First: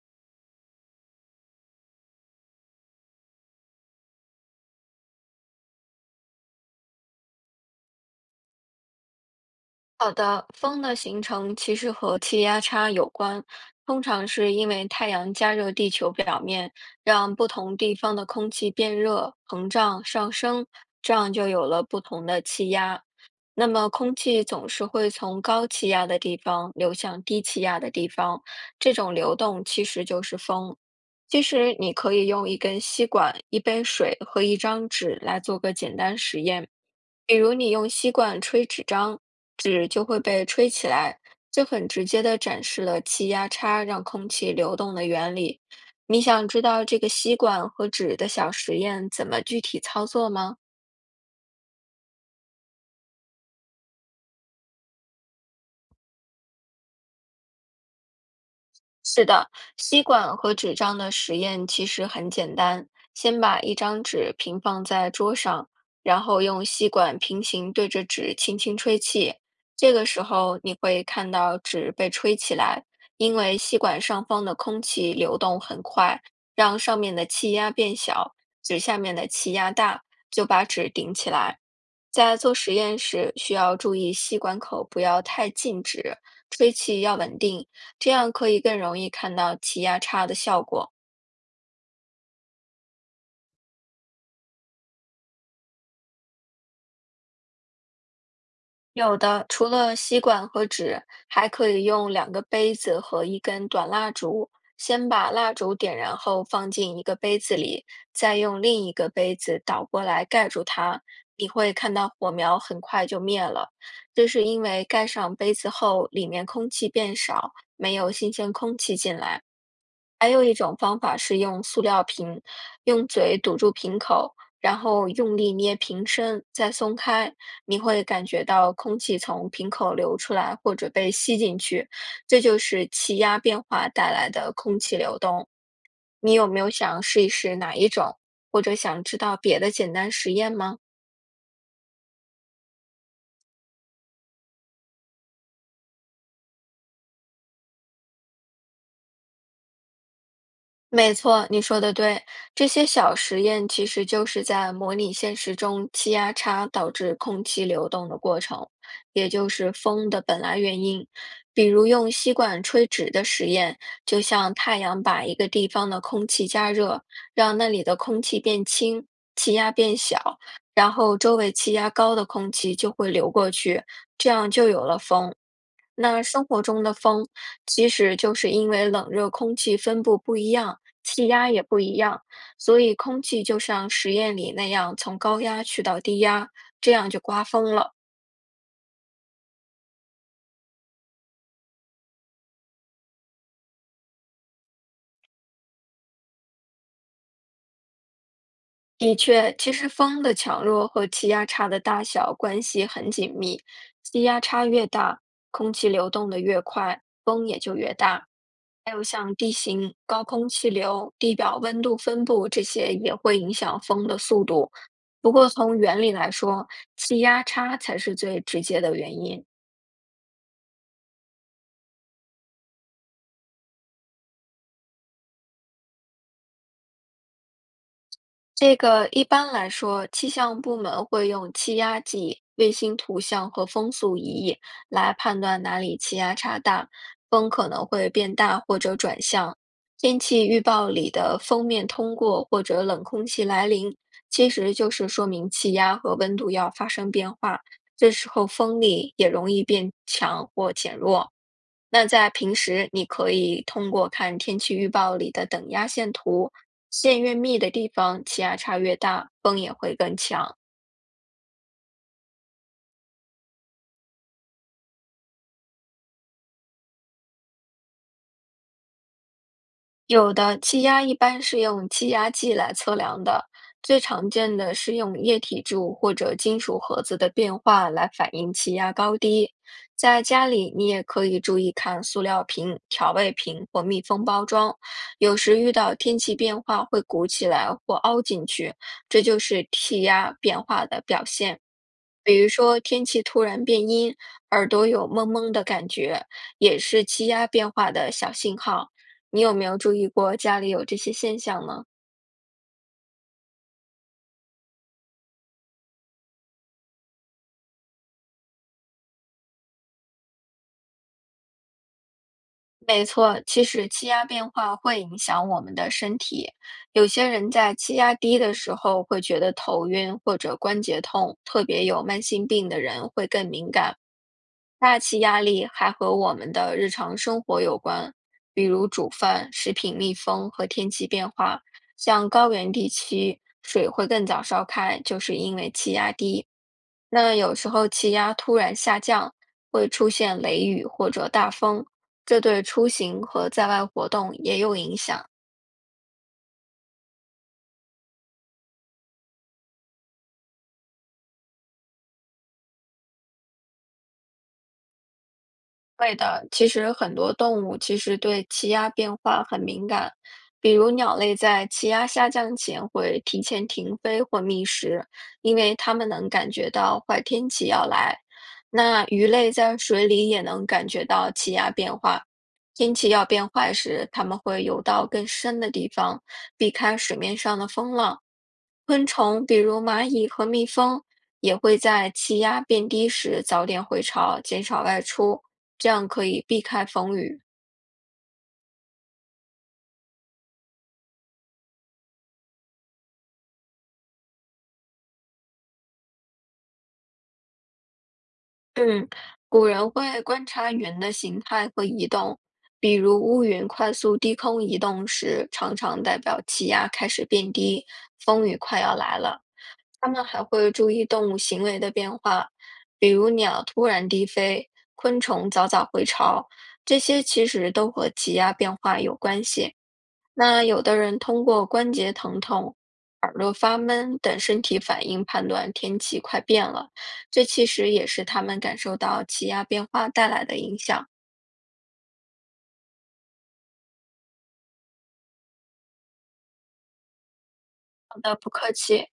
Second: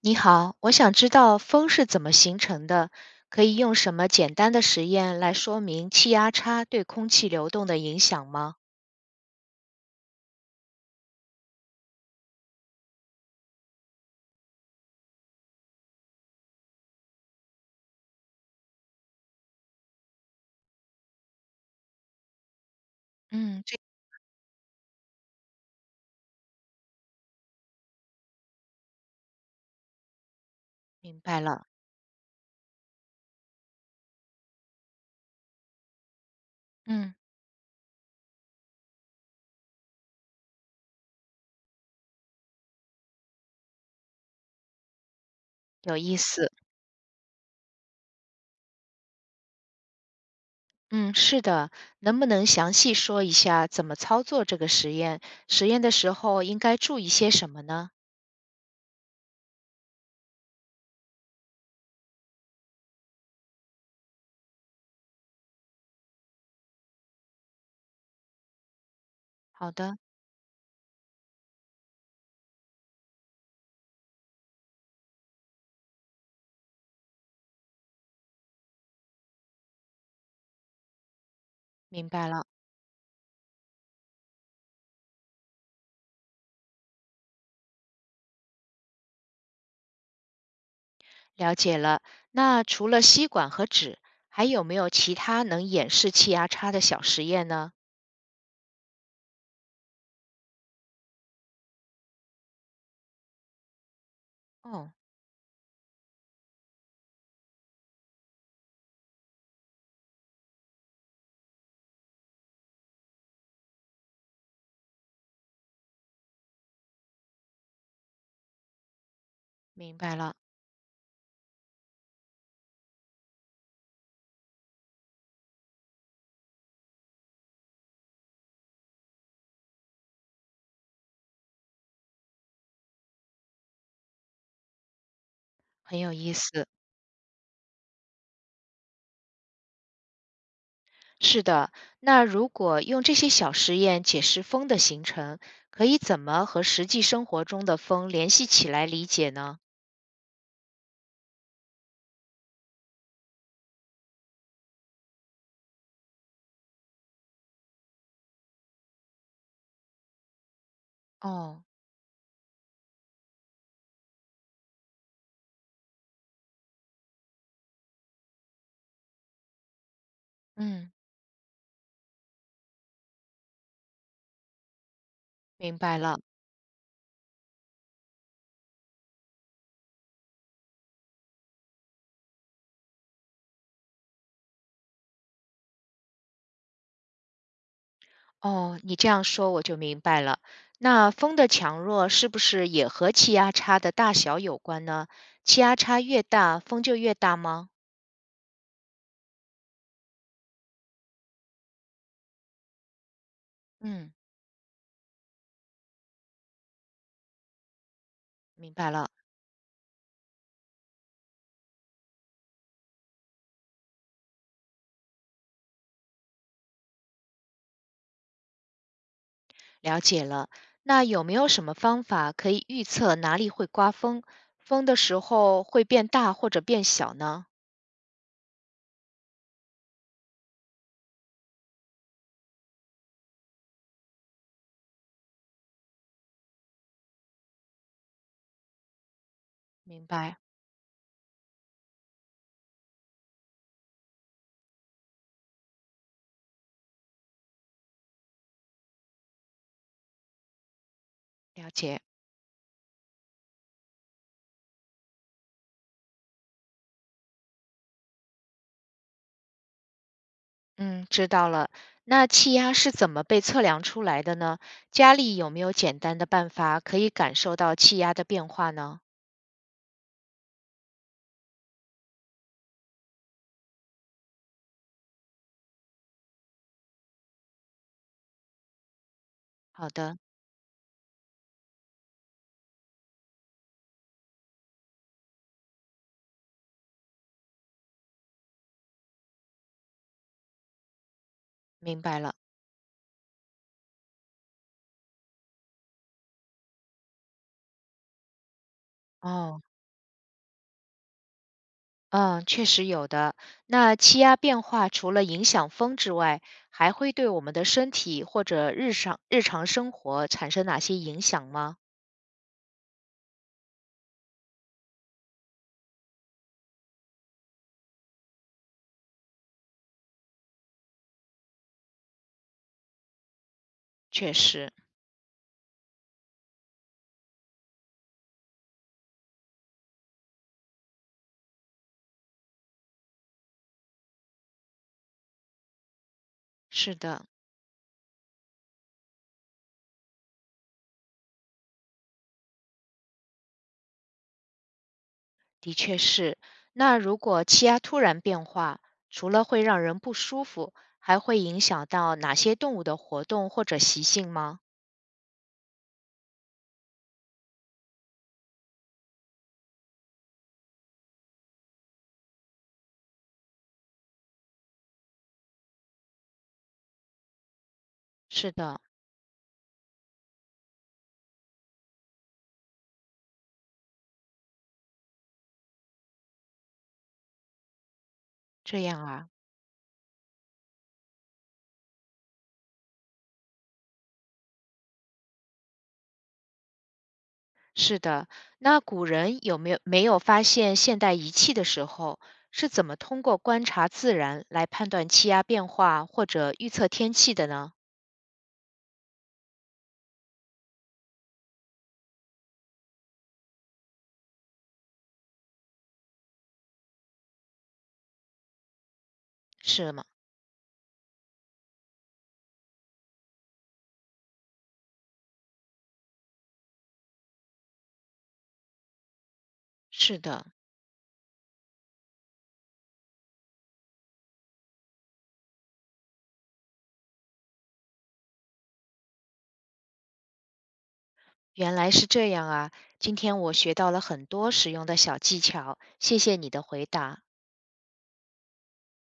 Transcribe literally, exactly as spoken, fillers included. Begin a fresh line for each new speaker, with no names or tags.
你好，我想知道风是怎么形成的，可以用什么简单的实验来说明气压差对空气流动的影响吗？
好的，风的形成其实和气压差有关，通常是因为太阳加热地球表面，让不同地方的空气变热、膨胀、上升，这样就有了不同的气压。
嗯，
那
这
么，空气总是会从高气压的地方流向低气压的地方，这种流动其实就是风。
明白
其
了。
实，你可以用一根吸管、一杯水和一张纸来做个简单实验。
嗯。
比如你用吸管吹纸张，纸就会被吹起来，这很直接地展示了气压差让空气流动的原理。
有意
你
思。
想知道这个吸管和纸的小实验怎么具体操作吗？
嗯，是的，能不能详细说一下怎么操作这个实验？实验的时候应该注意些什么呢？
是的，吸管和纸张的实验其实很简单。先把一张纸平放在桌上，然后用吸管平行对着纸轻轻吹气。
好
这
的。
个时候你会看到纸被吹起来，因为吸管上方的空气流动很快，让上面的气压变小，纸下面的气压大，就把纸顶起来。
明白
在
了。
做实验时，需要注意吸管口不要太近纸，吹气要稳定。这样可以更容易看到气压差的效果。
了解了。那除了吸管和纸，还有没有其他能演示气压差的小实验呢？
有的除了吸管和纸，还可以用两个杯子和一根短蜡烛，
哦。
先把蜡烛点燃后放进一个杯子里，再用另一个杯子倒过来盖住它。你会看到火苗很快就灭了，这是因为盖上杯子后，里面空气变少，没有新鲜空气进来。
明白
还
了。
有一种方法是用塑料瓶，用嘴堵住瓶口，然后用力捏瓶身，再松开，你会感觉到空气从瓶口流出来或者被吸进去，这就是气压变化带来的空气流动。
很有意
你有没
思。
有想试一试哪一种，或者想知道别的简单实验吗？
是的，那如果用这些小实验解释风的形成，可以怎么和实际生活中的风联系起来理解呢？
没错，你说的对，这些小实验其实就是在模拟现实中气压差导致空气流动的过程，也就是风的本来原因。
哦。
比如用吸管吹纸的实验，就像太阳把一个地方的空气加热，让那里的空气变轻，气压变小，
嗯。
然后周围气压高的空气就会流过去，这样就有了风。
明白了。
那生活中的风，其实就是因为冷热空气分布不一样。气压也不一样，所以空气就像实验里那样从高压去到低压，这样就刮风了。
哦，你这样说我就明白了。那风的强弱是不是也和气压差的大小有关呢？气压差越大，风就越大吗？
的确，其实风的强弱和气压差的大小关系很紧密，
嗯。
气压差越大，空气流动的越快，风也就越大。
明白
还有
了。
像地形、高空气流、地表温度分布这些也会影响风的速度。不过从原理来说，气压差才是最直接的原因。
了解了。那有没有什么方法可以预测哪里会刮风？风的时候会变大或者变小呢？
这个一般来说，气象部门会用气压计、卫星图像和风速仪来判断哪里气压差大，风可能会变大或者转向。
明
天
白。
气预报里的锋面通过或者冷空气来临，其实就是说明气压和温度要发生变化，这时候风力也容易变强或减弱。
了解。
那在平时，你可以通过看天气预报里的等压线图，线越密的地方，气压差越大，风也会更强。
嗯，知道了。那气压是怎么被测量出来的呢？家里有没有简单的办法可以感受到气压的变化呢？
有的，气压一般是用气压计来测量的，最常见的是用液体柱或者金属盒子的变化来反映气压高低。
好的。
在家里，你也可以注意看塑料瓶、调味瓶或密封包装，有时遇到天气变化会鼓起来或凹进去，这就是气压变化的表现。
明白了。
比如说，天气突然变阴，耳朵有蒙蒙的感觉，也是气压变化的小信号。你有
哦。
没有注意过家里有这些现象呢？
嗯，确实有的。那气压变化除了影响风之外，还会对我们的身体或者日常日常生活产生哪些影响吗？
没错，其实气压变化会影响我们的身体。有些人在气压低的时候会觉得头晕或者关节痛，特别有慢性病的人会更敏感。
确实。
大气压力还和我们的日常生活有关，比如煮饭、食品密封和天气变化。像高原地区，水会更早烧开，就是因为气压低。
是的。
那有时候气压突然下降，会出现雷雨或者大风，这对出行和在外活动也有影响。
的确是。那如果气压突然变化，除了会让人不舒服，还会影响到哪些动物的活动或者习性吗？
会的，其实很多动物其实对气压变化很敏感，比如鸟类在气压下降前会提前停飞或觅食，因为它们能感觉到坏天气要来。
是的。
那鱼类在水里也能感觉到气压变化，天气要变坏时，它们会游到更深的地方，避开水面上的风浪。
这样
昆
啊。
虫，比如蚂蚁和蜜蜂，也会在气压变低时早点回巢，减少外出。这样可以避开风雨。
是的。那古人有没有没有发现现代仪器的时候，是怎么通过观察自然来判断气压变化或者预测天气的呢？
嗯，古人会观察云的形态和移动，比如乌云快速低空移动时，常常代表气压开始变低，风雨快要来了。
是吗？
他们还会注意动物行为的变化，比如鸟突然低飞，昆虫早早回巢，这些其实都和气压变化有关系。
是的。
那有的人通过关节疼痛发闷等身体反应判断天气快变了，这其实也是他们感受到气压变化带来的影响。
原来是这样啊。今天我学到了很多实用的小技巧，谢谢你的回答。
好的，不客气。